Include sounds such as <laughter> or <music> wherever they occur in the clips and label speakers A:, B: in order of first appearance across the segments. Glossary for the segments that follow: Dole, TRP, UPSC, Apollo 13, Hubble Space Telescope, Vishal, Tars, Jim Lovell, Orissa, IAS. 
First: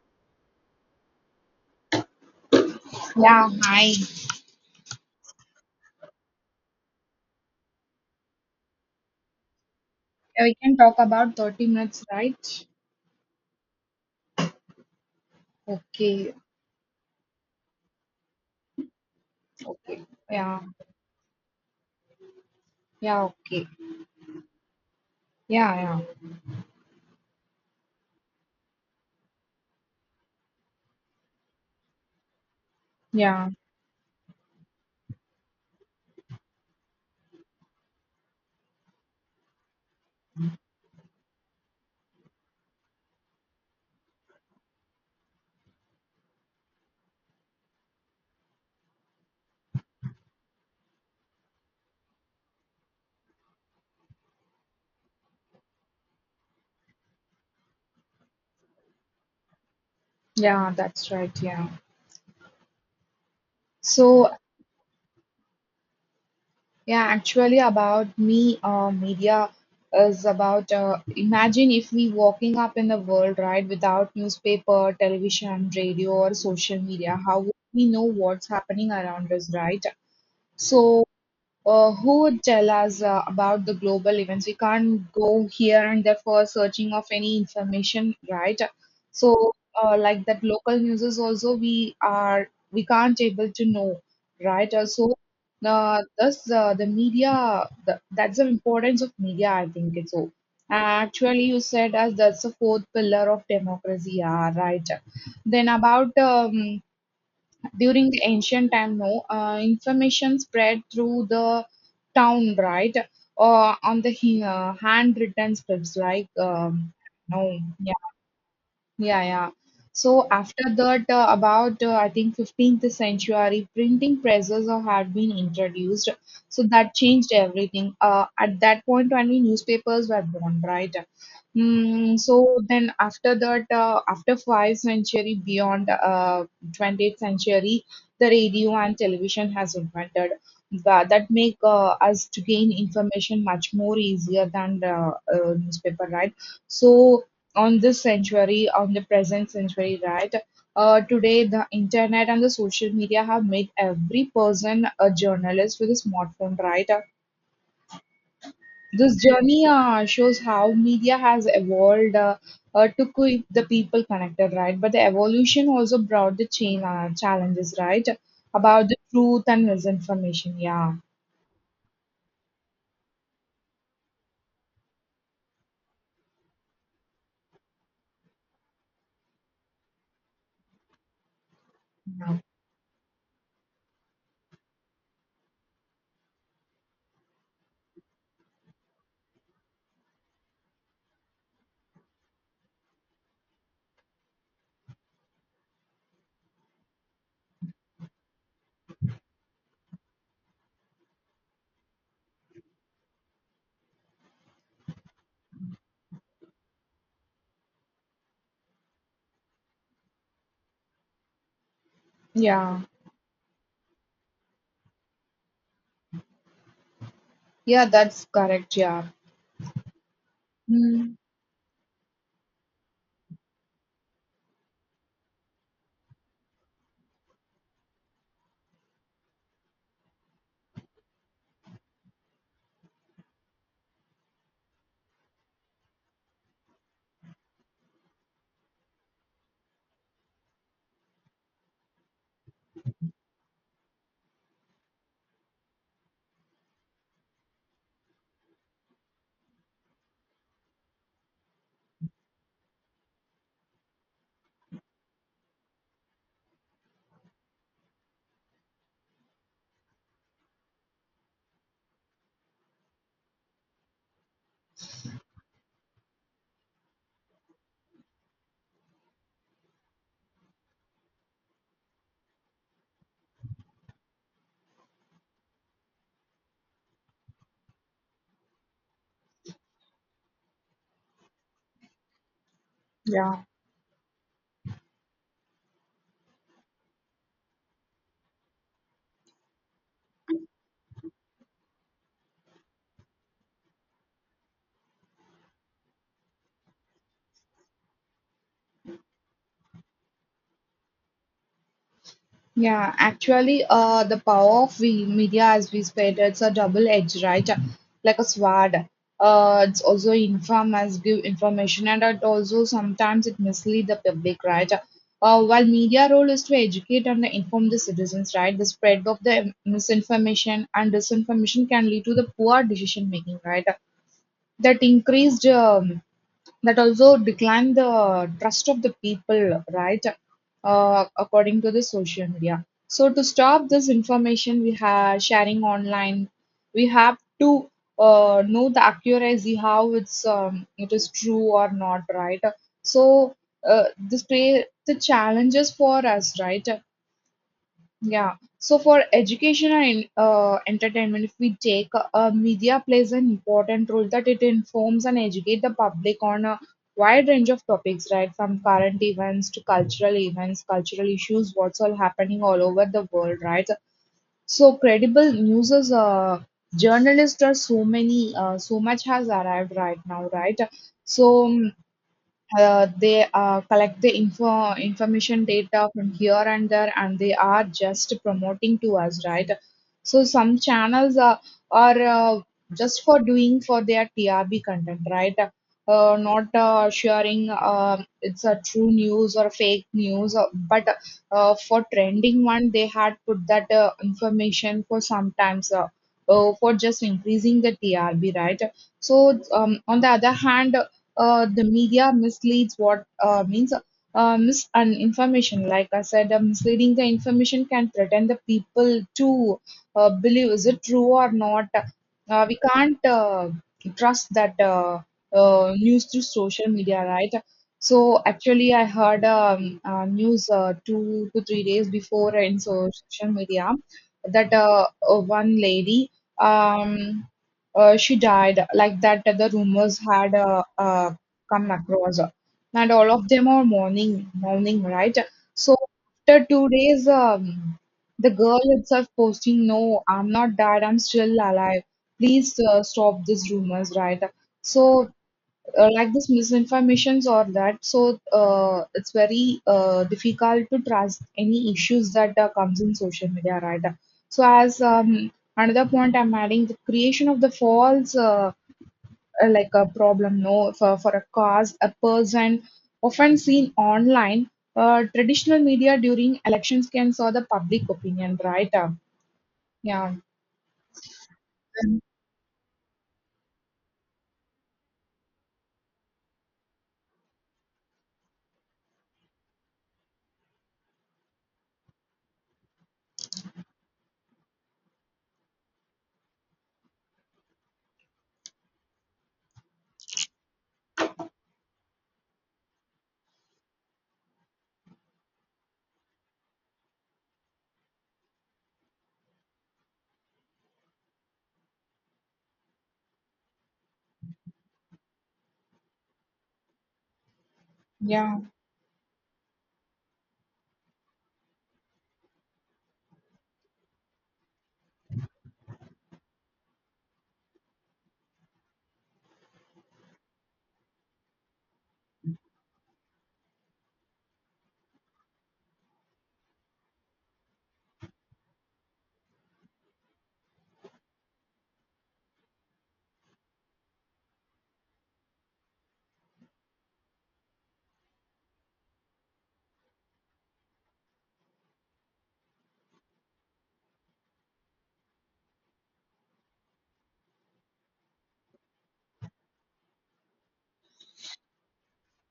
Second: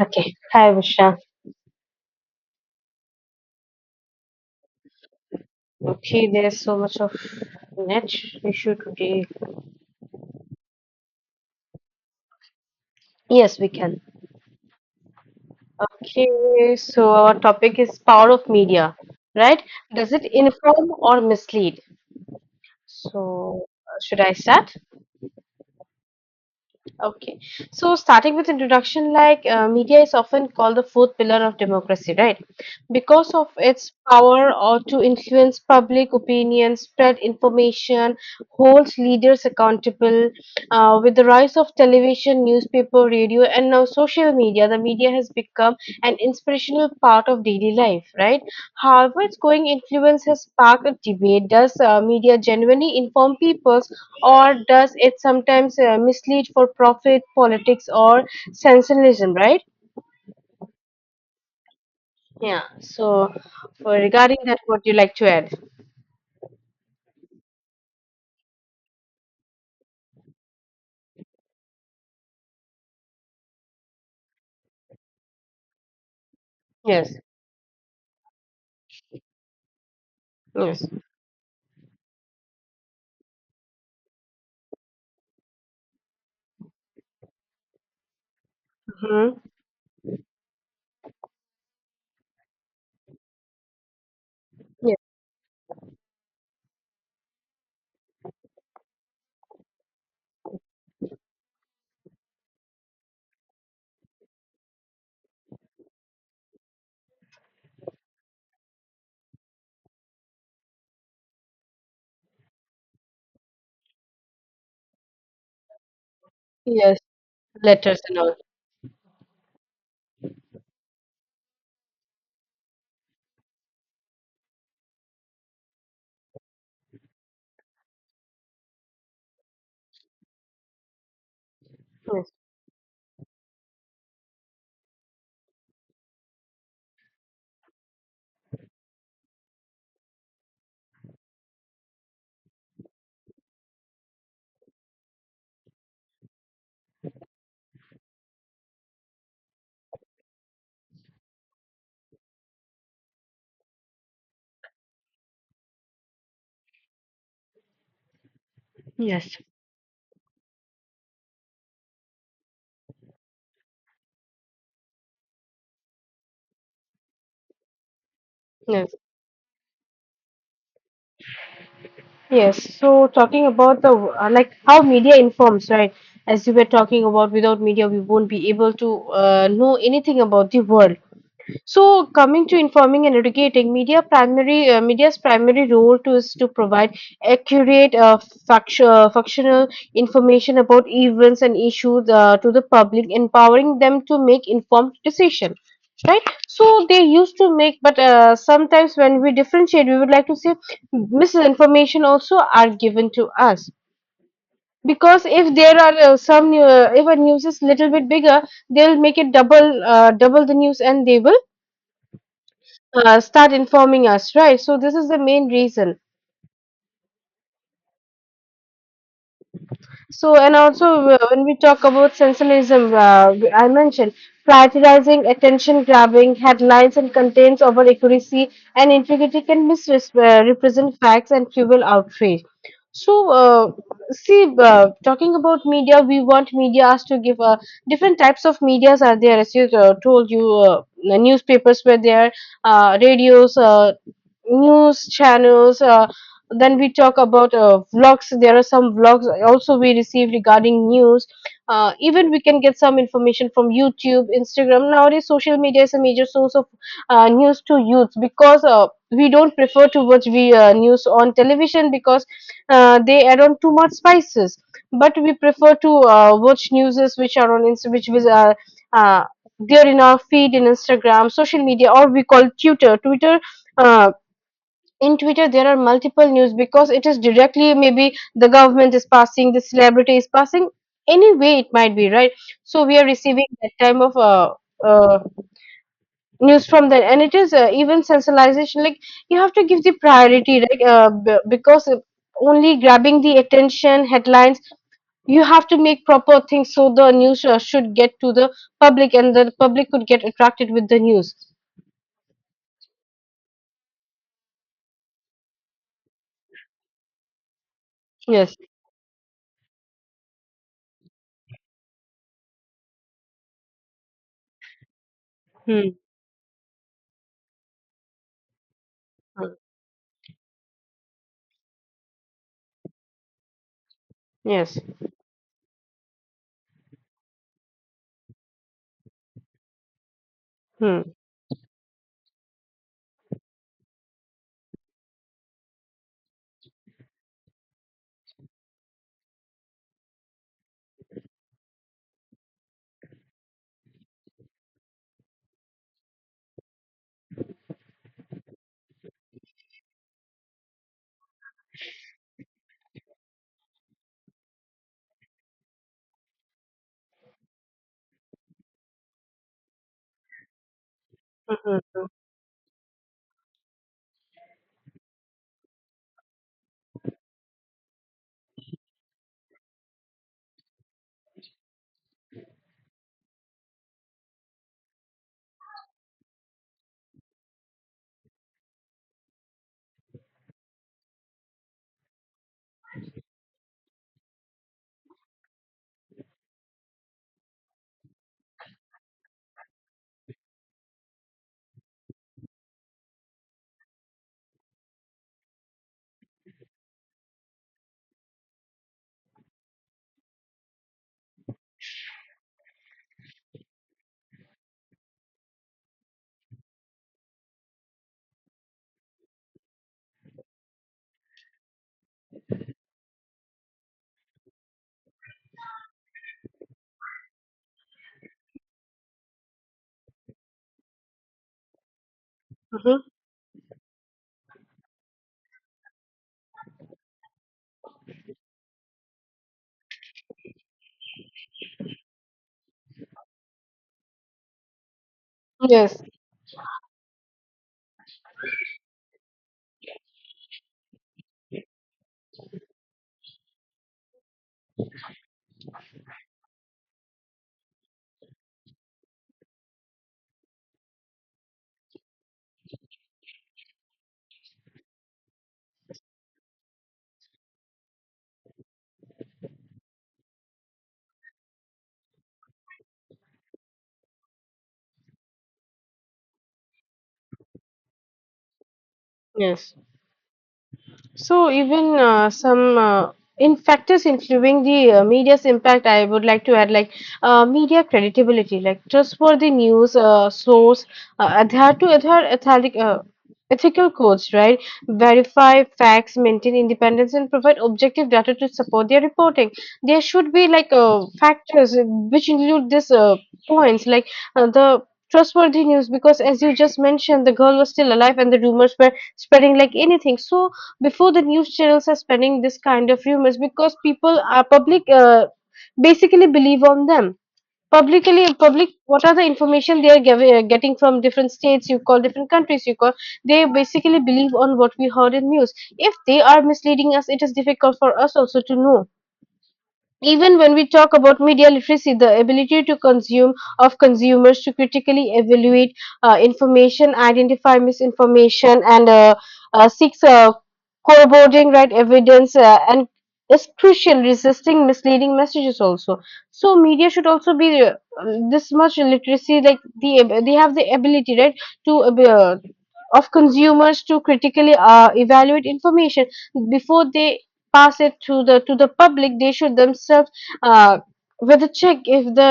A: Okay. Hi, Vishal.
B: Yeah, hi.
A: Okay, there's so much of net issue today.
B: Yeah, we can talk about 30 minutes, right?
A: Yes, we can.
B: Okay,
A: Okay, so our topic is power of media, right?
B: okay.
A: Does it
B: Yeah,
A: inform or mislead?
B: yeah, okay.
A: So, should I start?
B: Yeah, yeah,
A: Okay. So starting with introduction, like media is often called the fourth pillar of democracy, right? Because
B: yeah,
A: of its power or to influence public opinion, spread information, holds leaders accountable. With the rise of television, newspaper, radio, and now social media, the media has become an inspirational part of daily life, right? However, its growing influence has sparked a debate. Does media genuinely inform people, or does it sometimes mislead for profit, politics, or sensationalism, right?
B: yeah, that's right. Yeah.
A: Yeah. So, for
B: So,
A: regarding that, what do you like to add?
B: yeah, actually, about me, media is about imagine if we walking up in the world, right, without newspaper, television, radio, or social
A: Yes.
B: media, how would we know what's happening around us, right?
A: Yes.
B: So, who would tell us about the global events. We can't go here and there for searching of any information, right?
A: Mm-hmm.
B: So, like that local news is also we can't able to know, right?
A: Yes.
B: So, thus the that's the importance of media. I think it's so. Actually, you said as that's the fourth pillar of democracy, yeah, right? Then about during the ancient time no information spread through the town, right, or on the handwritten scripts like
A: Yes.
B: no yeah,
A: Letters and all.
B: yeah, yeah. So after that, about I think 15th century, printing presses had been introduced. So that changed everything. At that point, only newspapers were born, right?
A: Yes.
B: So then after that, after five century, beyond 20th century, the radio and television has invented. That make us to gain information much more easier than the newspaper, right? So on this century, on the present century, right? Today, the internet and the social media have made every person a journalist with a smartphone, right? This
A: Yes.
B: journey shows how media has evolved to keep the people connected, right? But the evolution also brought the chain challenges, right? About
A: Yes.
B: the truth and misinformation. Yeah.
A: Yes. So talking about the like how media informs, right? As you were talking about, without media, we won't be able to know anything about the world. So,
B: Yeah.
A: coming to informing and educating, media's primary role to is to provide accurate, functional information about events and issues to the public, empowering them to make informed decision. Right, so they used to make, but sometimes when we differentiate, we would like to say misinformation also are given to us because if there are some if a news is little bit bigger, they'll make it double the news, and they will
B: Yeah.
A: start informing us, right? So this is the main reason.
B: Yeah, that's correct. Yeah.
A: So and also
B: Mm,
A: when we talk about sensationalism, I mentioned prioritizing attention grabbing headlines and contents over accuracy and integrity can misrepresent facts and fuel outrage. So see, talking about media, we want media us to give different types of medias are there. As you told you, the newspapers were there, radios, news channels. Then we talk about vlogs, there are some vlogs also we receive regarding news. Even we can get some information from youtube, instagram. Nowadays social media is a major source of news to youth because we don't prefer to watch news on television because they add on too much spices, but we prefer to watch news which are on Insta- which is uh, there in our feed in instagram, social media, or we call twitter twitter uh, in Twitter there are multiple news because it is directly maybe the government is passing, the celebrity is passing, any way it might be, right? So we are
B: yeah.
A: receiving that time of uh, news from that, and it is even sensationalization. Like, you have to give the priority, right? B- because only grabbing the attention headlines, you have to make proper things so the news should get to the public, and the public could get attracted with the news.
B: Yeah, actually, the power of we media, as we said, it's a double edge, right? Like a
A: Yes.
B: sword. It's also inform as give information, and it also sometimes it mislead the public, right? While
A: Hmm.
B: media role is to educate and inform the citizens, right? The spread of the
A: Hmm.
B: misinformation and disinformation can lead to the poor decision making, right?
A: Yes.
B: That increased that also decline the trust of the people, right?
A: Hmm.
B: According to the social media. So to stop this information we have sharing online, we have to know the accuracy how it is true or not, right? So this creates the challenges for us, right? Yeah. So for education and entertainment, if we take media plays an important role that it informs and educate the public on a wide range of topics, right? From current events to cultural events, cultural issues, what's all
A: Hmm.
B: happening all over the world, right? So credible news is journalists are so many, so much has arrived right now, right? So they collect the information data from here and there and they are just promoting to us, right, so some channels are just for doing for their trb content, right, not sharing it's a true news or fake news, but for trending one they had put that information for sometimes for just increasing the trb, right, so on the other hand, the media misleads what means mis and information. Like I said, misleading the information can threaten the people to believe is it true or not. We can't trust that news through social media, right? So actually, I heard news 2 to 3 days before in
A: Mhm.
B: social media that one lady. Um, she died, like that the rumors had come across and all of them are mourning, right, so
A: Yes.
B: after 2 days, the girl itself posting no I'm not died, I'm still alive, please stop these rumors, right, so like this misinformations or that, so it's very difficult to trust any issues that comes in social media, right, so as another point I'm adding, the creation of the false like a problem no for, for a cause, a person often seen online, traditional media during elections can saw the public opinion, right.
A: Yes.
B: Yeah,
A: So even some in factors influencing the media's impact, I would like to add like media credibility, like trustworthy news source, adhere ethic, ethical codes, right? Verify facts, maintain independence, and provide objective data to support their reporting. There should be like factors which include these points, like the trustworthy news, because as you just mentioned, the girl was still alive and the rumors were spreading like anything. So before the news channels are spreading this kind of rumors, because people are public basically believe on them, publicly
B: yeah,
A: public what are the information they are giving, getting from different states you call, different countries you call, they basically believe on what we heard in news. If they are misleading us, it is difficult for us also to know. Even when we talk about media literacy, the ability to consume of consumers to critically evaluate information, identify misinformation, and seeks corroborating right evidence and is crucial resisting misleading messages also. So media should also be this much literacy, like they have the ability, right, to of consumers to critically evaluate information before they pass it to the public. They should themselves uh, whether check if the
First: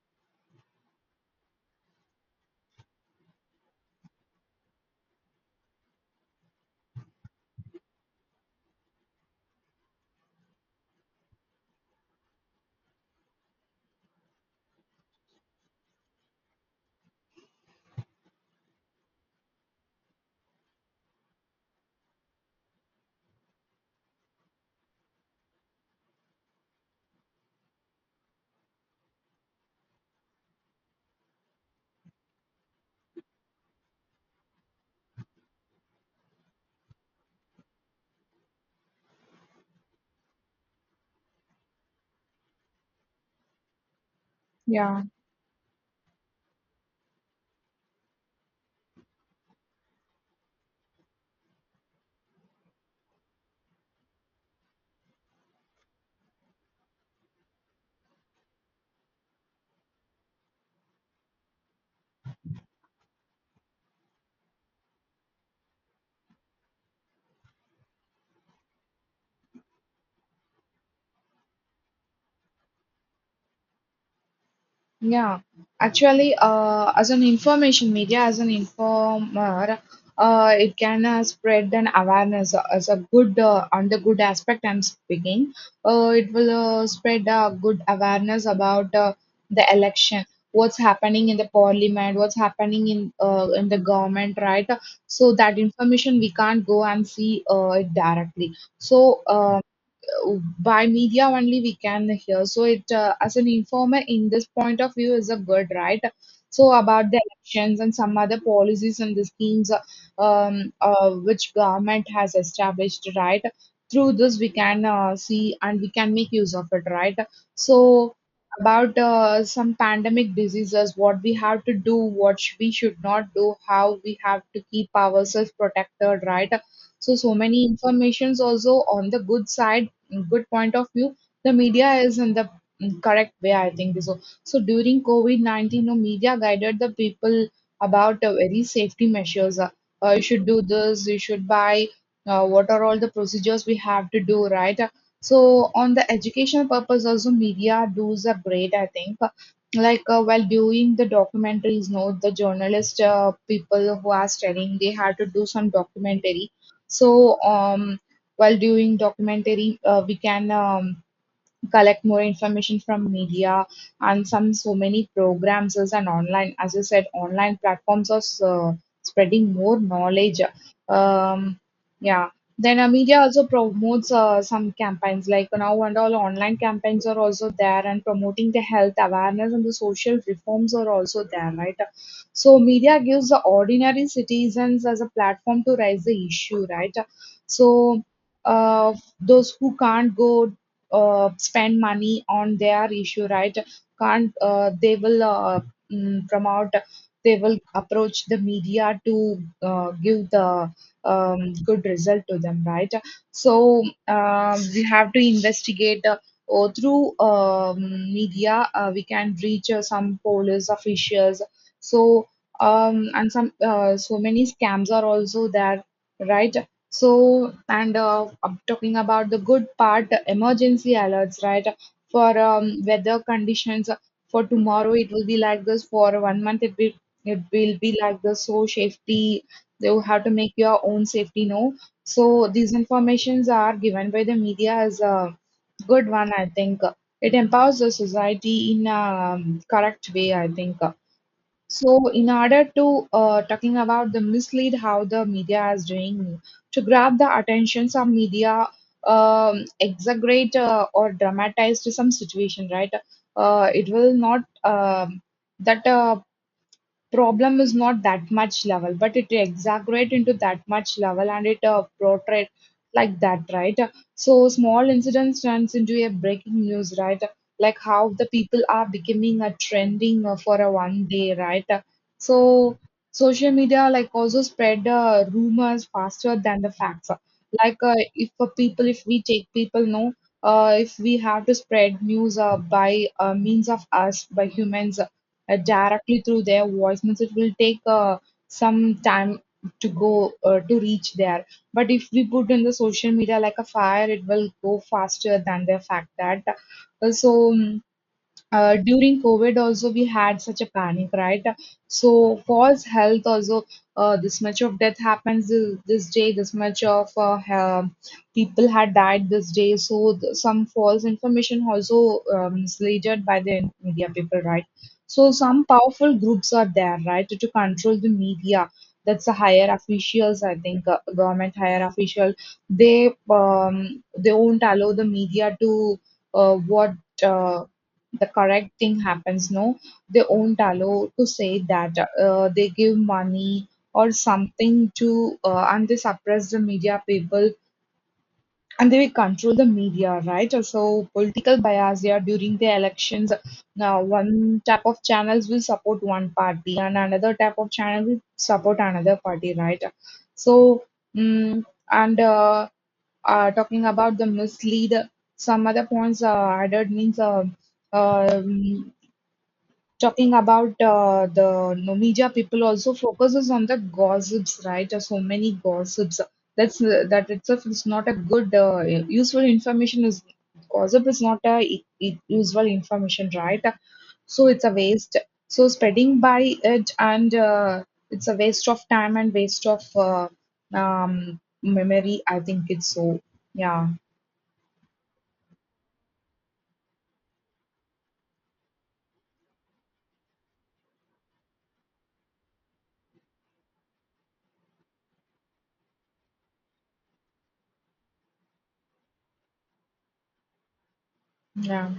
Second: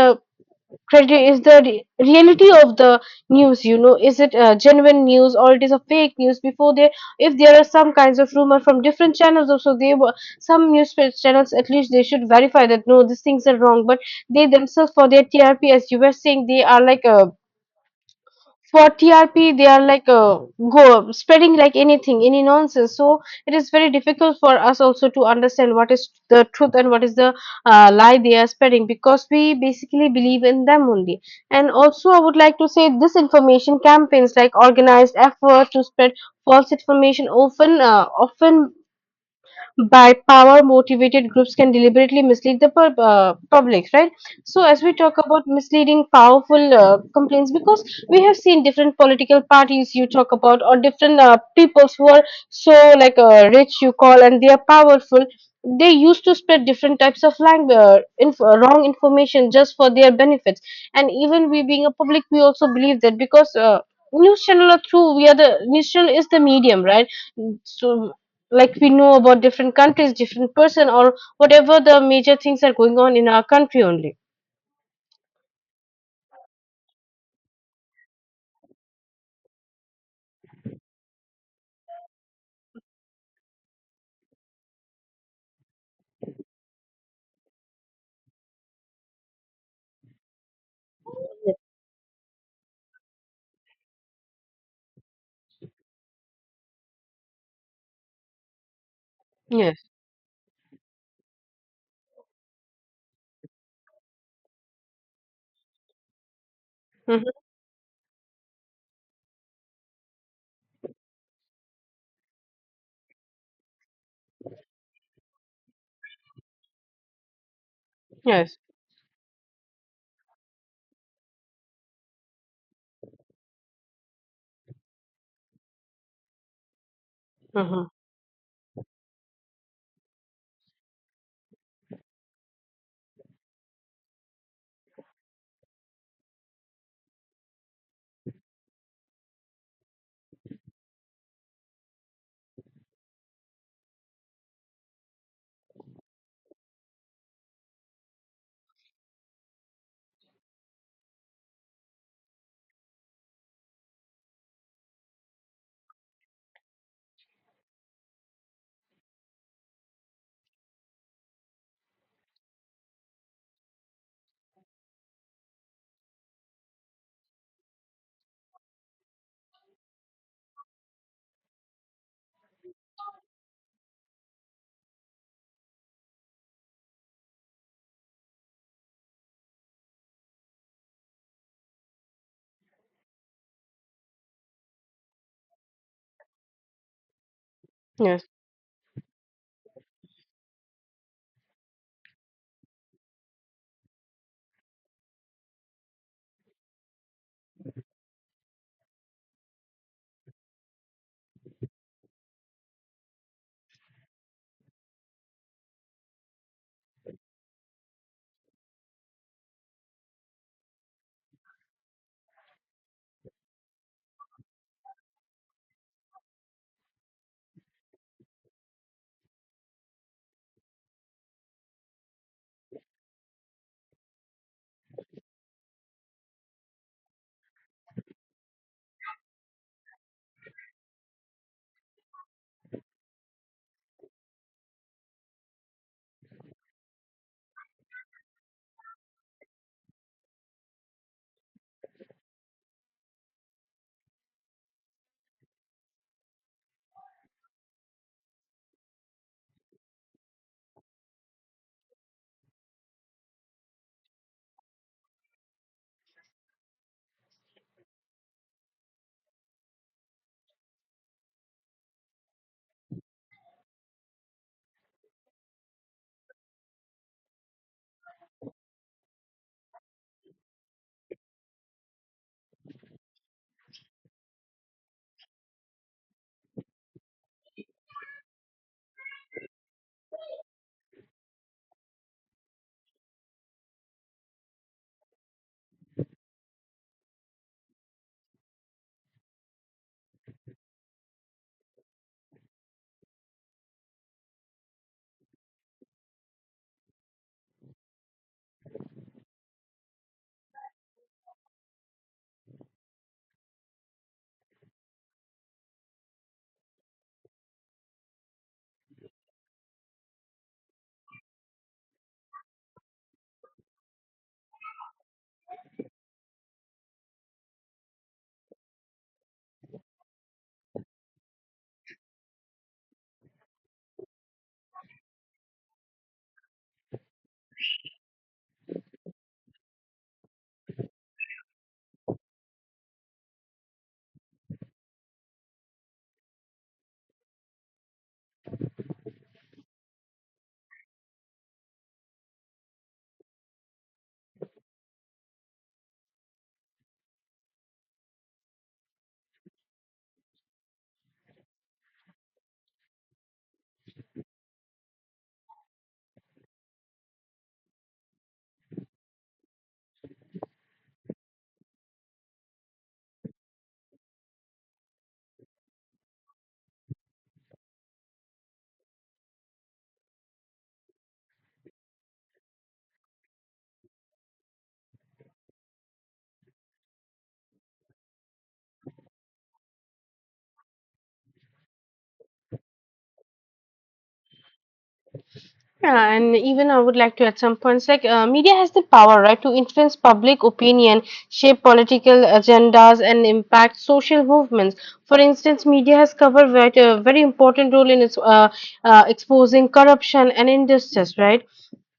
A: credit is the reality of the news. You know, is it genuine news or it is a fake news? Before they, if there are some kinds of rumor from different channels, also they were some news channels at least they should verify that no, these things are wrong. But they themselves for their TRP, as you were saying, they are like a for TRP, they are like go spreading like anything, any nonsense. So it is very difficult for us also to understand what is the truth and what is the lie they are spreading, because we basically believe in them only. And also, I would like to say disinformation campaigns like organized effort to spread false information often by power motivated groups can deliberately mislead the public, right? So as we
B: yeah.
A: talk about misleading powerful complaints, because we have seen different political parties you talk about, or different peoples who are so like rich you call and they are powerful, they used to spread different types of language wrong information just for their benefits. And even we being a public, we also believe that, because news channel are through, we are the news channel is the medium, right? So like we know about different countries, different person, or whatever the major things are going on in our country only.
B: Yeah, actually, as an information media, as an informer, it can spread an awareness as a good on the good aspect. I'm speaking. It will spread good awareness about the election, what's happening in the parliament, what's happening in the government, right? So that information we can't go and see it directly. So
A: Yes.
B: by media only we can hear. So it as an informer in this point of view is a good, right. So about the
A: Hmm.
B: elections and some other policies and the schemes which government has established, right? Through this we can see and we can make use of it, right? So
A: Yes.
B: about some pandemic diseases, what we have to do, what we should not do, how we have to keep ourselves protected, right? So so many
A: Hmm.
B: informations also on the good side, good point of view, the media is in the correct way, I think. So so during covid-19 no media guided the people about very safety measures, you should do this, you should buy what are all the procedures we have to do, right. So on the educational purpose also media does are great, I think. Like while doing the documentaries no the journalist people who are studying they had to do some documentary, so um while doing documentary, we can collect more information from media and some so many programs is and online as you said online platforms are uh, spreading more knowledge. um yeah then media also promotes some campaigns, like now and all online campaigns are also there and promoting the health awareness and the social reforms are also there, right. So media gives the ordinary citizens as a platform to raise the issue, right, so
A: Yes.
B: uh, those who can't go spend money on their issue, right, can't they will promote, they will approach the media to give the good result to them, right, so we have to investigate or through media we can reach some police officials, so and some so many scams are also there, right. So, and I'm talking about the good part, the emergency alerts, right? For weather conditions, for tomorrow it will be like this. For one month it will be like this. So safety, you have to make your own safety know. So these informations are given by the media as a good one. I think it empowers the society in a correct way. I think. So, in order to talking about the mislead how the media is doing to grab the attention, some media exaggerate or dramatize to some situation, right? It will not that problem is not that much level but it exaggerate into that much level and it portray like that, right, so small incidents turns into a breaking news, right, like how the people are becoming a trending for a one day, right, so social media like also spread rumors faster than the facts, like if people if we take people know, if we have to spread news by means of us by humans, directly through their voice means it will take some time to go to reach there, but if we put in the social media like a fire it will go faster than the fact that, uh, so um, during covid also we had such a panic, right, so false health also, this much of death happens this, this day, this much of people had died this day, so some false information also misled by the media people, right, so some powerful groups are there, right, to control the media, that's the higher officials I think, government higher official, they um, they won't allow the media to what uh the correct thing happens no, they won't allow to say that. Uh, they give money or something to and they suppress the media people and they will control the media, right, so political bias, yeah, during the elections now one type of channels will support one party and another type of channel will support another party, right, so mm and talking about the mislead, some other points added means, um, talking about the Nomija people also focuses on the gossips, right? There's so many gossips. That's that itself is not a good useful information. Is gossip is not a useful information, right? So it's a waste. So spreading by it and it's a waste of time and waste of memory. I think it's so. Yeah.
A: Yeah, and even I would like to add some points, like media has the power right to influence public opinion, shape political agendas, and impact social movements. For instance, media has covered a very important role in its exposing corruption and injustice, right?
B: Yeah.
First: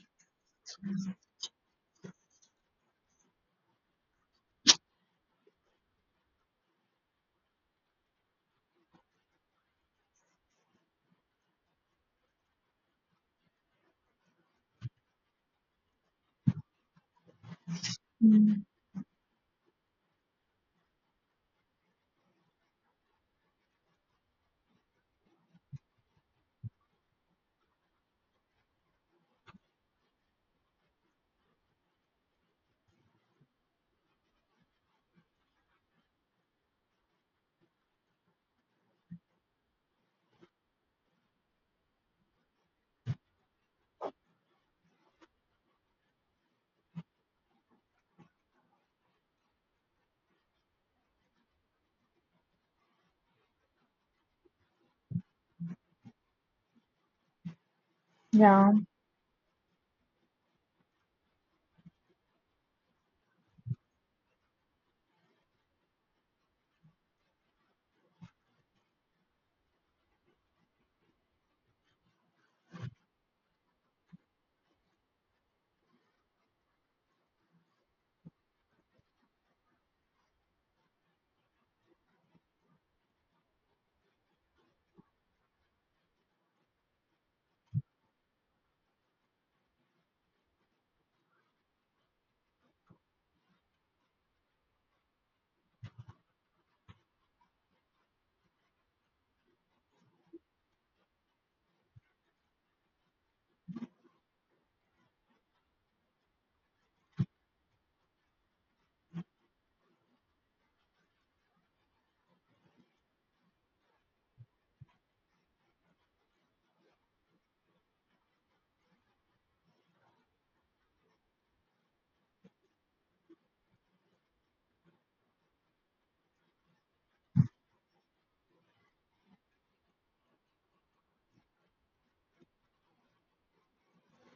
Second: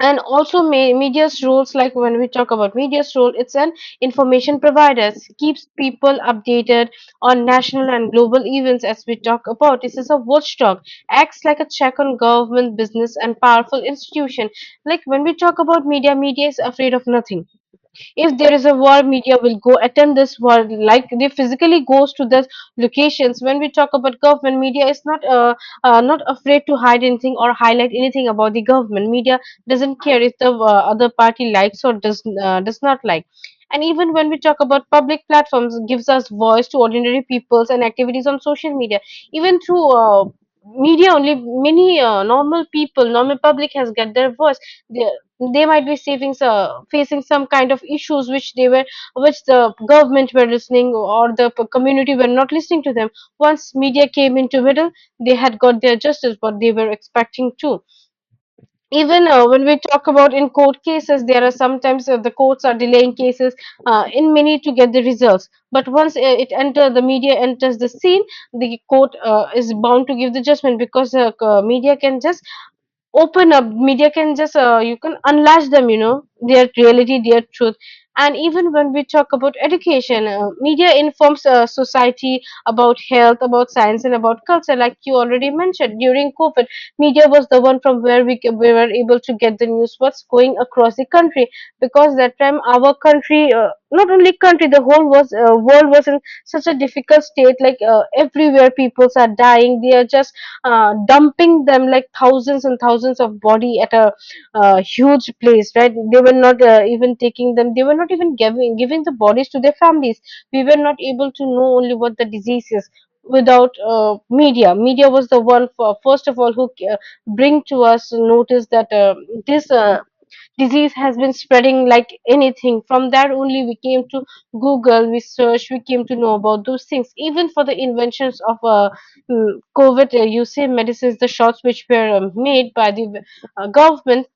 A: And also media's roles, like when we talk about media's role, it's an information provider. It keeps people updated on national and global events. As we talk about, this is a watchdog, acts like a check on government, business, and powerful institution. Like when we talk about media, media is afraid of nothing. If there is
B: Mm.
A: a war, media will go attend this war. Like they physically goes to the locations. When we talk about government, media is not not afraid to hide anything or highlight anything about the government. Media doesn't care if the other party likes or does not like. And even when we talk about public platforms, gives us voice to ordinary peoples and activities on social media. Even through media only, many normal people, normal public, has got their voice. They they might be saving, facing some kind of issues which they were, which the government were listening or the community were not listening to them. Once media came into middle, they had got their justice what they were expecting too.
B: Yeah.
A: Even when we talk about in court cases, there are sometimes the courts are delaying cases in many to get the results. But once it enter the media enters the scene, the court is bound to give the judgment, because the media can just open up, media can just you can unlash them, you know, their reality, their truth. And even when we talk about education, media informs society about health, about science, and about culture. Like you already mentioned, during covid, media was the one from where we were able to get the news what's going across the country. Because that time our country not only country, the whole was world was in such a difficult state. Like everywhere peoples are dying, they are just dumping them like thousands and thousands of body at a huge place, right? They were not even taking them, they were not even giving the bodies to their families. We were not able to know only what the disease is without media. Media was the one for, first of all, who bring to us notice that this disease has been spreading like anything. From that only we came to Google, we search, we came to know about those things. Even for the inventions of COVID, you say medicines, the shots which were made by the government,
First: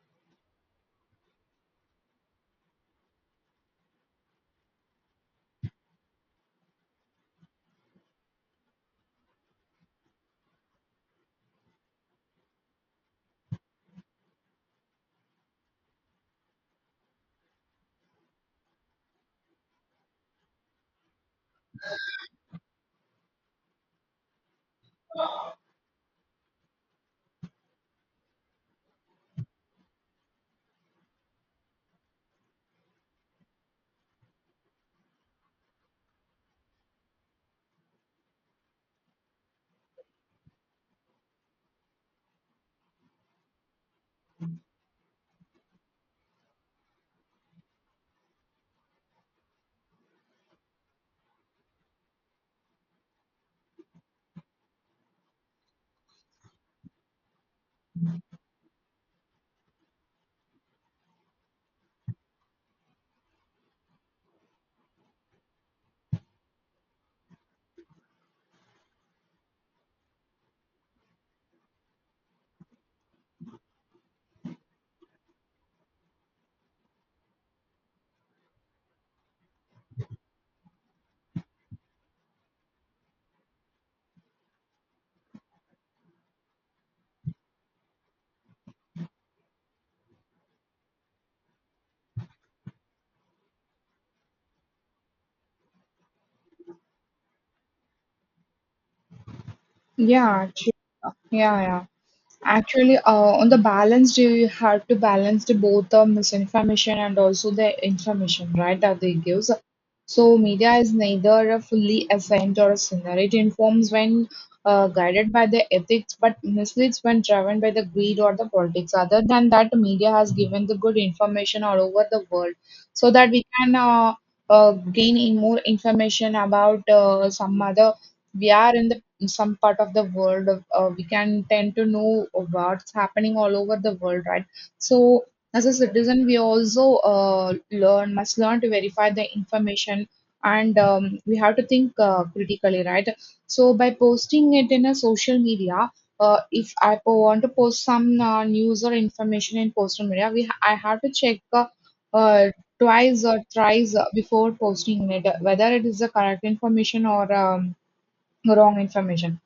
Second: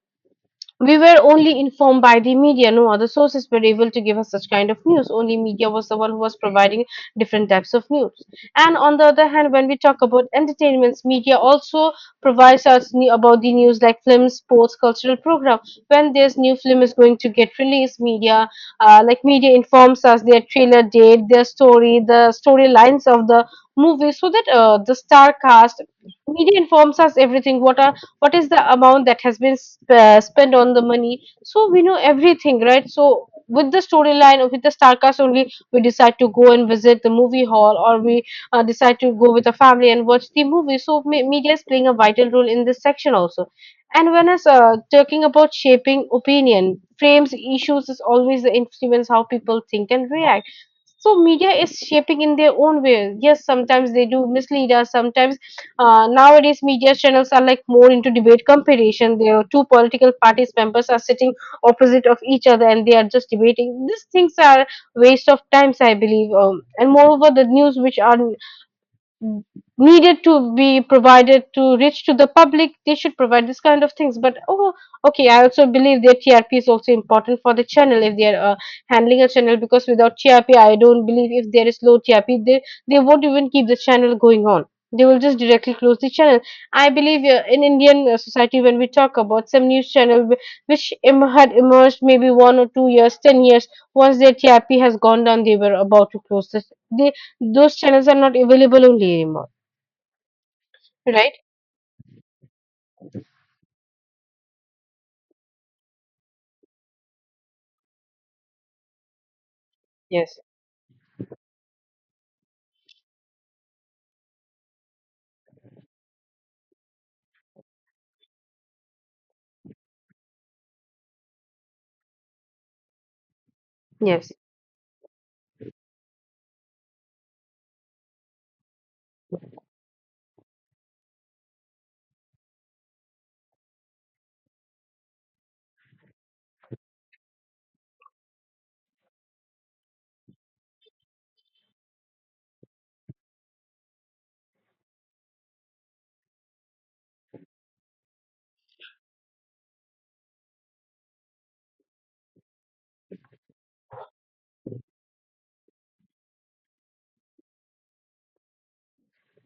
A: we were only informed by the media. No other sources were able to give us such kind of news. Only media was the one who was providing different types of news. And on the other hand, when we talk about entertainments, media also provides us new, about the news like films, sports, cultural program. When this new film is going to get released, media media informs us their trailer date, their story, the storylines of the movie, so that the star cast media informs us everything. What is the amount that has been spent on the money, so we know everything, right? So with the storyline or with the starcast only, we decide to go and visit the movie hall, or we decide to go with the family and watch the movie. So media is playing a vital role in this section also. And when us talking about shaping opinion, frames issues is always the influence how people think and react. So media is shaping in their own way. Yes, sometimes they do mislead us. Sometimes nowadays, media channels are like more into debate competition. There are two political parties members are sitting opposite of each other, and they are just debating. These things are waste of times, I believe. And moreover, the news which are needed to be provided to reach to the public, they should provide this kind of things, but oh okay, I also believe their TRP is also important for the channel, if they are handling a channel, because without trp, I don't believe, if there is low TRP, they won't even keep the channel going on. They will just directly close the channel. I believe in indian society, when we talk about some news channel which had emerged maybe 1 or 2 years, 10 years, once their TRP has gone down, they were about to close this. They, those channels are not available only anymore,
B: Yeah. Actually.
A: right?
B: Yeah. Yeah. Actually, on the balance, do you have to balance the both the misinformation and also the information, right, that they gives. So
A: Yes.
B: media is neither a fully assigned or a sinner. It informs when guided by the ethics, but misleads when driven by the greed or the politics. Other than that, media has given the good information all over the world, so that we can
A: Yes,
B: gain in more information about some other. We are in the in some part of the world, we can tend to know what's happening all over the world, right? So as a citizen we also uh, learn must learn to verify the information, and we have to think critically, right? So by posting it in a social media, if I po- want to post some news or information in social media I have to check uh, twice or thrice before posting it, whether it is the correct information or wrong information.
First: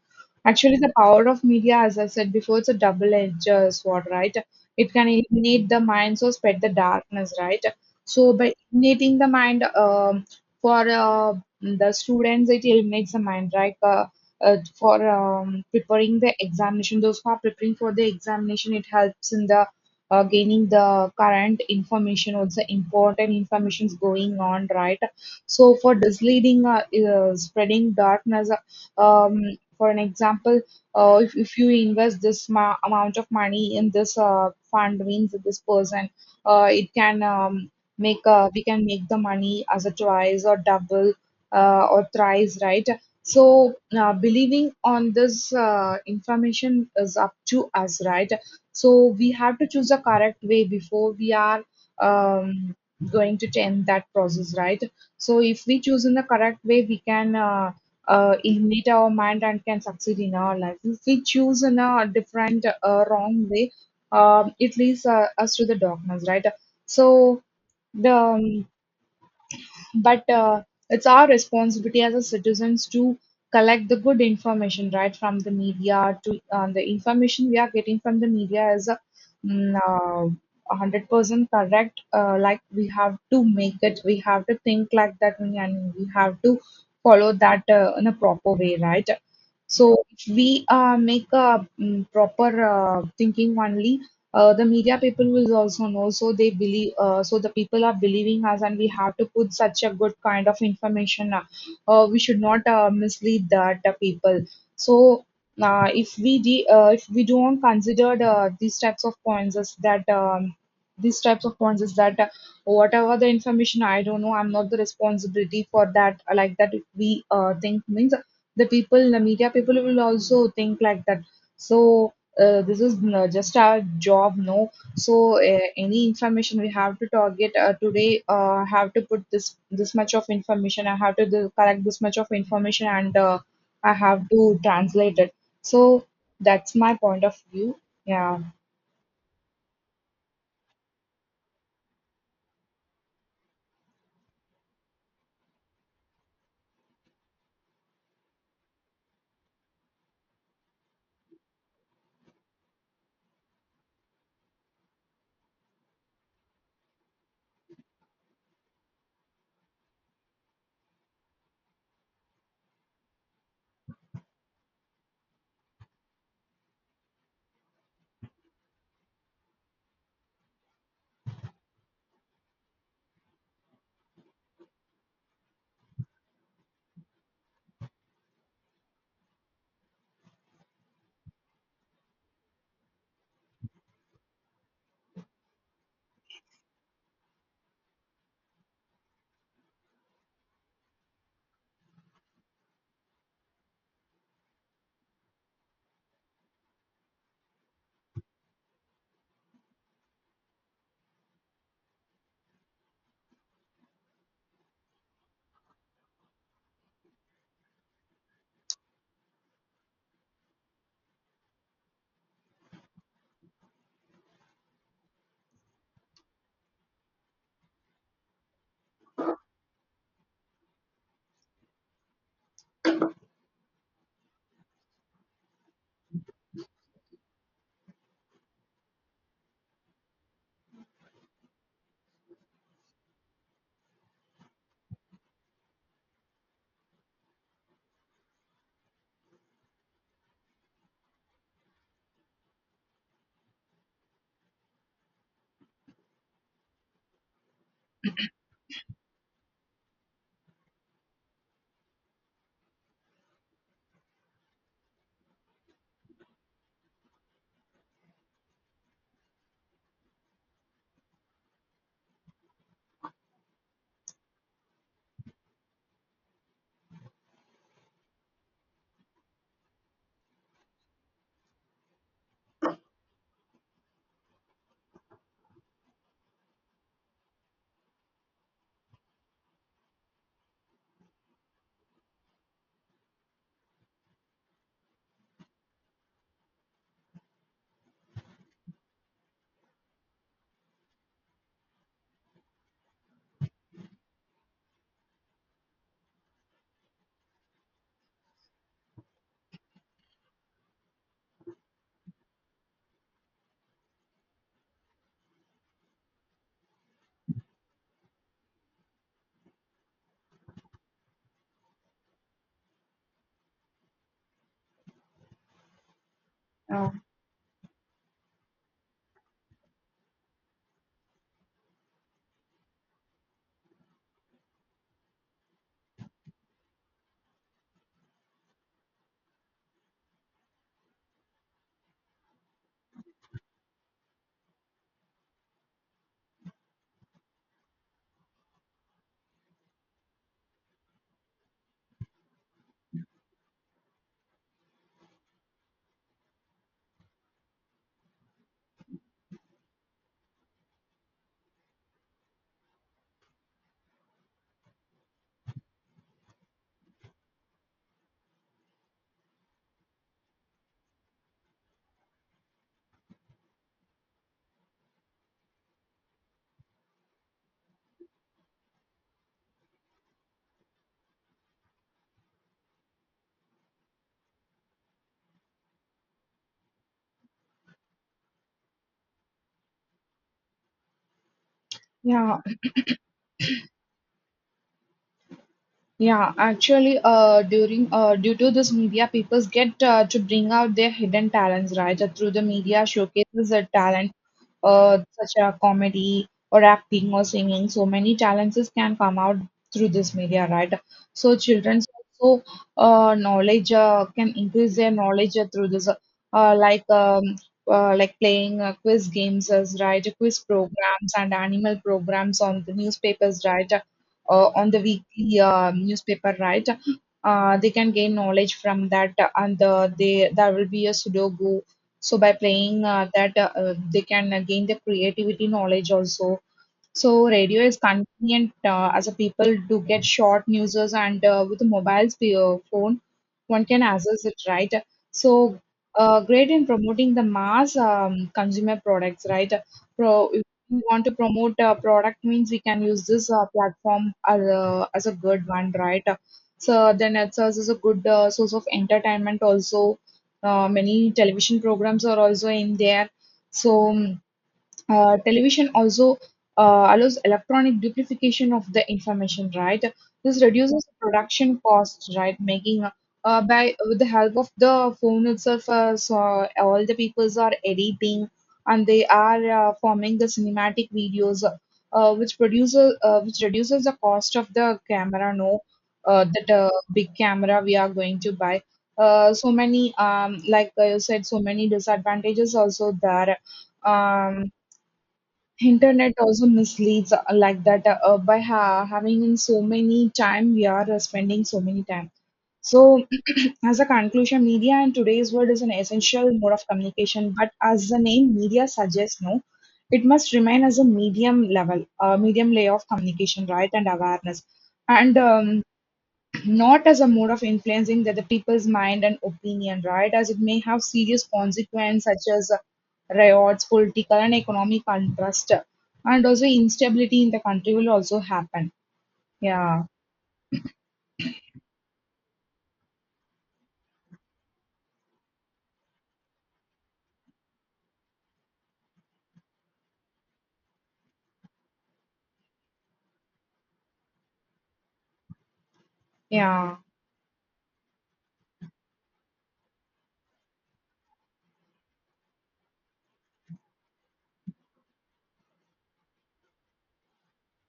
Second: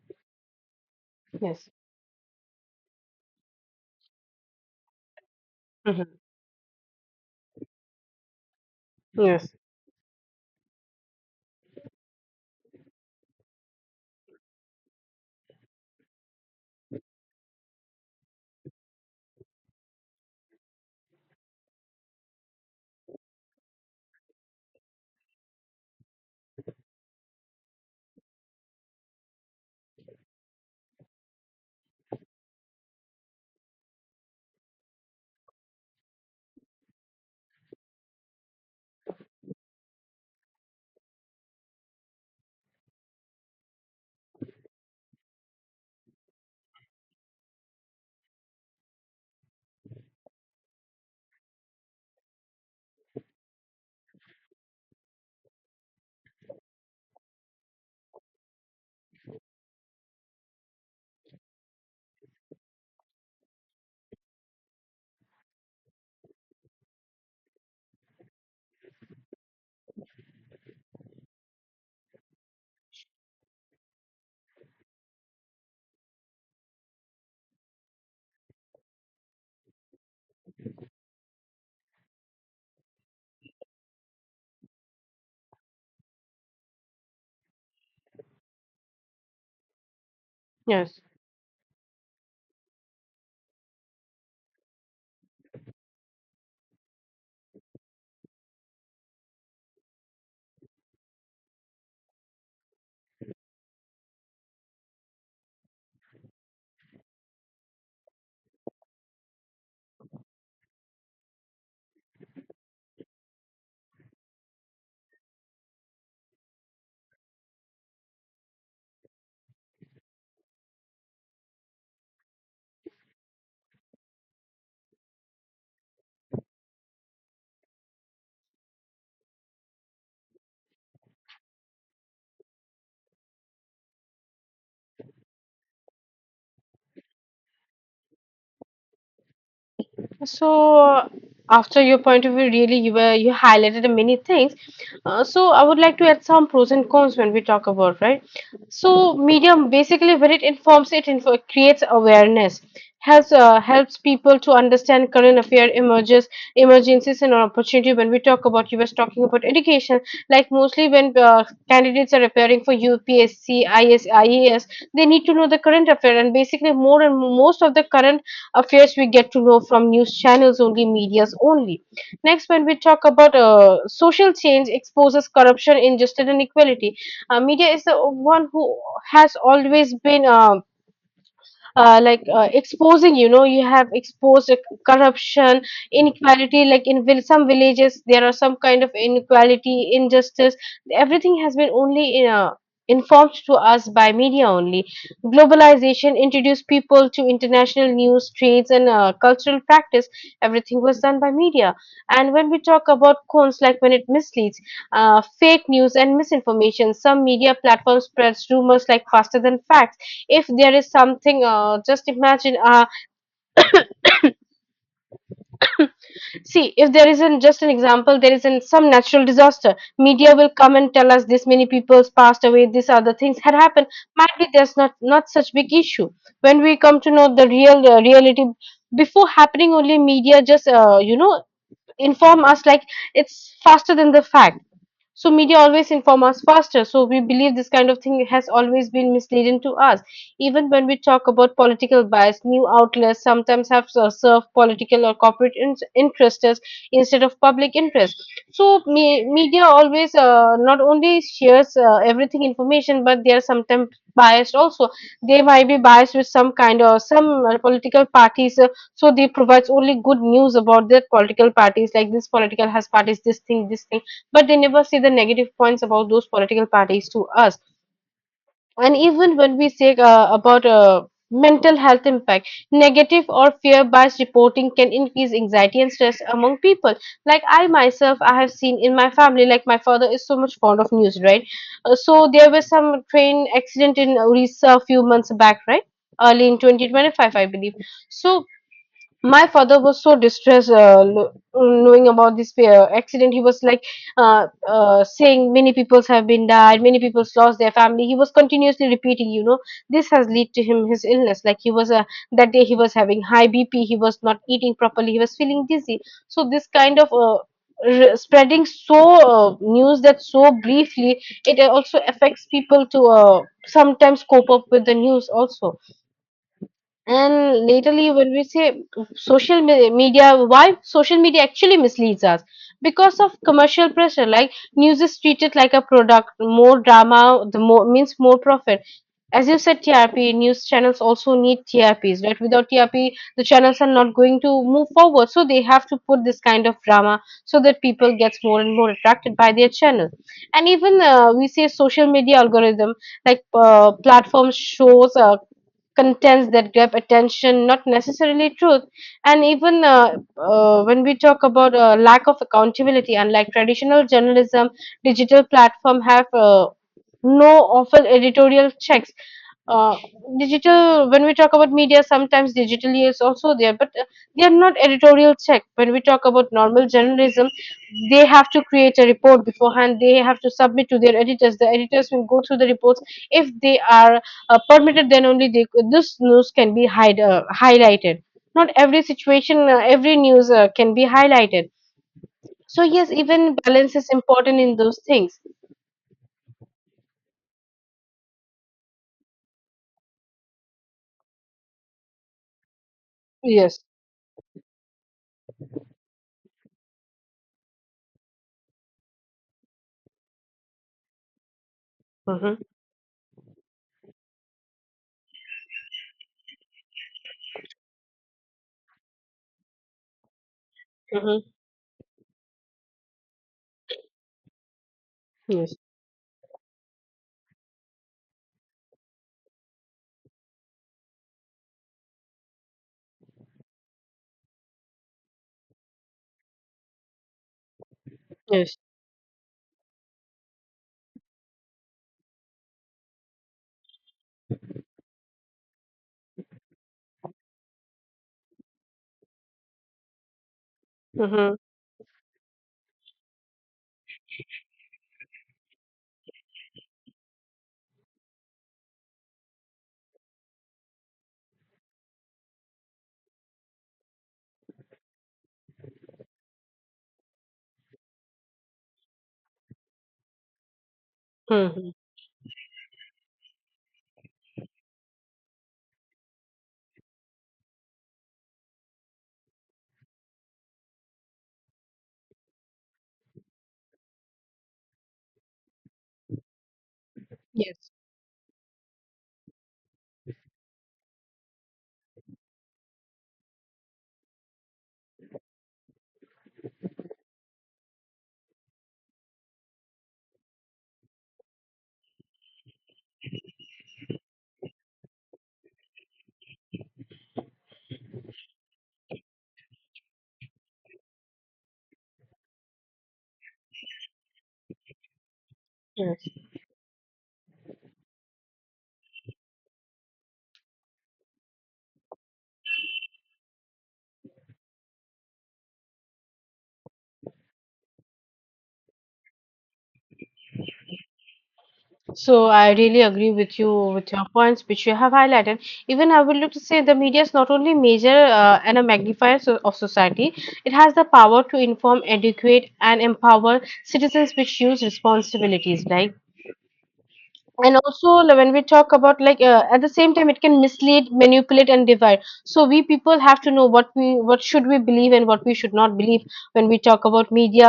B: Actually, the power of
A: yes.
B: media, as I said before, it's a double-edged sword, right? It can illuminate the
A: Hmm.
B: mind, so spread the darkness, right? So by illuminating the
A: Yes,
B: mind, for the students, it illuminates the mind, right? For preparing the examination, those who are preparing for the examination, it helps in the gaining the current information, also important informations going on, right? So for misleading, spreading darkness, um for an example, if you invest this amount of money in this fund means this person, it can make we can make the money as a twice or double or thrice, right? So believing on this information is up to us, right? So we have to choose the correct way before we are um, going to end that process, right? So if we choose in the correct way, we can ignite our mind and can succeed in our life. If we choose in a different wrong way, it leads us to the darkness, right? So the but it's our responsibility as a citizens to collect the good information, right, from the media. To The information we are getting from the media is a mm, uh, 100% correct. Like we have to make it, we have to think like that, and we have to follow that in a proper way, right? So if we
A: yes.
B: make a proper thinking only, the media people will also know. So they believe. So the people are believing us, and we have to put such a good kind of information. We should not mislead that people. So if we don't consider these types of points is that these types of points is that whatever the information I don't know, I'm not the responsibility for that. Like that, if we think means the people, the media people will also think like that. So this is no, just our job, no. So any information we have to target today, have to put this this much of information. I have to do, collect this much of information, and I have to translate it. So that's my point of view. Yeah,
A: So, after your point of view, really, you highlighted many things. So, I would like to add some pros and cons when we talk about, right? So, medium basically when it informs, it info creates awareness, helps helps people to understand current affair, emerges, emergencies, and opportunity. When we talk about, you were talking about education, like mostly when candidates are preparing for UPSC, IAS, they need to know the current affair, and basically more and most of the current affairs we get to know from news channels only, medias only. Next, when we talk about social change exposes corruption, injustice, and inequality, media is the one who has always been. Exposing, you know, you have exposed corruption, inequality, like in some villages there are some kind of inequality, injustice. Everything has been only in informed to us by media only. Globalization introduced people to international news trades and cultural practice. Everything was done by media. And when we talk about cons, like when it misleads, fake news and misinformation, some media platforms spreads rumors like faster than facts. If there is something, just imagine see if there isn't, just an example, there isn't some natural disaster, media will come and tell us this many people's passed away, these other things had happened. Might be there's not such big issue. When we come to know the real reality, before happening only, media just, you know, inform us like it's faster than the fact. So media always inform us faster, so we believe this kind of thing has always been misleading to us. Even when we talk about political bias, new outlets sometimes have served political or corporate interests instead of public interest. So media always not only shares everything information, but they are sometimes biased also. They might be biased with some kind of some political parties so they provides only good news about their political parties, like this political has parties, this thing, this thing, but they never see the negative points about those political parties to us. And even when we say about mental health impact, negative or fear based reporting can increase anxiety and stress among people. Like I myself, I have seen in my family, like my father is so much fond of news, right? So there was some train accident in Orissa a few months back, right? Early in 2025, I believe. So my father was so distressed, knowing about this accident, he was like, saying many people have been died, many people lost their family, he was continuously repeating, you know, this has led to him, his illness, like he was that day, he was having high BP, he was not eating properly, he was feeling dizzy. So this kind of spreading so news that so briefly, it also affects people to sometimes cope up with the news also.
B: uh,
A: And lately, when we say social media, why social media actually misleads us? Because of commercial pressure, like news is treated like a product, more drama, the more means more profit. As you said, TRP news channels also need TRPs, right? Without TRP, the channels are not going to move forward, so they have to put this kind of drama so that people gets more and more attracted by their channel. And even we say social media algorithm, like platforms shows contents that grab attention, not necessarily truth. And even when we talk about lack of accountability, unlike traditional journalism, digital platform have no often editorial checks. uh, Digital, when we talk about media, sometimes digitally is also there, but they are not editorial check. When we talk about normal journalism, they have to create a report beforehand, they have to submit to their editors, the editors will go through the reports. If they are permitted, then only they, this news can be highlighted. Not every situation, every news can be highlighted.
B: yeah.
A: So yes, even balance is important in those things.
B: Yeah, actually, during due to this media, people get to bring out their hidden talents, right? Through the media showcases their
A: Yes.
B: talent, such as comedy or acting or singing. So many talents is can come out through this media, right? So children's also
A: Mm-hmm.
B: knowledge can increase their knowledge through this, uh, like um, like playing quiz games, as right? Quiz programs and
A: Mm-hmm.
B: animal programs on the newspapers, right? On the weekly
A: Yes.
B: newspaper, right? They can gain knowledge from that, and they there will be a Sudoku. So by playing that, they can gain the creativity knowledge also. So radio is convenient
A: Yes.
B: as a people do get short newses and with the mobile phone, one can access it, right? So great in promoting the mass consumer products, right? If we want to promote
A: Mm-hmm.
B: a product means we can use this platform as a good one, right? So then it serves as a good source of entertainment also. Many television programs are also in there. So um, Television also allows electronic duplication of the information, right? This reduces production
A: Mm-hmm.
B: costs, right? Making by with the help of the phone itself, all the peoples are editing and they are forming the cinematic videos, which reduces the cost of the camera. No, that big camera we are
A: Yes.
B: going to buy. So many like you said, so many disadvantages also there. Um, Internet also misleads like that, by having in so many time we are spending so many time. So <clears throat> as a conclusion, media in today's world is an essential mode of communication. But as the name media suggests, no, it must remain as a medium level, medium layer of communication, right, and awareness. And
A: Yes.
B: not as a mode of influencing that the people's mind and opinion, right? As it may have serious consequences such as riots, political and economic unrest, and also instability in the country will also happen. Yeah,
A: So I really agree with you, with your points which you have highlighted. Even I would like to say the media is not only major and a magnifier of society, it has the power to inform, educate, and empower citizens which use responsibilities like.
B: yeah.
A: And also, like, when we talk about, like, at the same time, it can mislead, manipulate, and divide. So we people have to know what, we what should we believe and what we should not believe, when we talk about media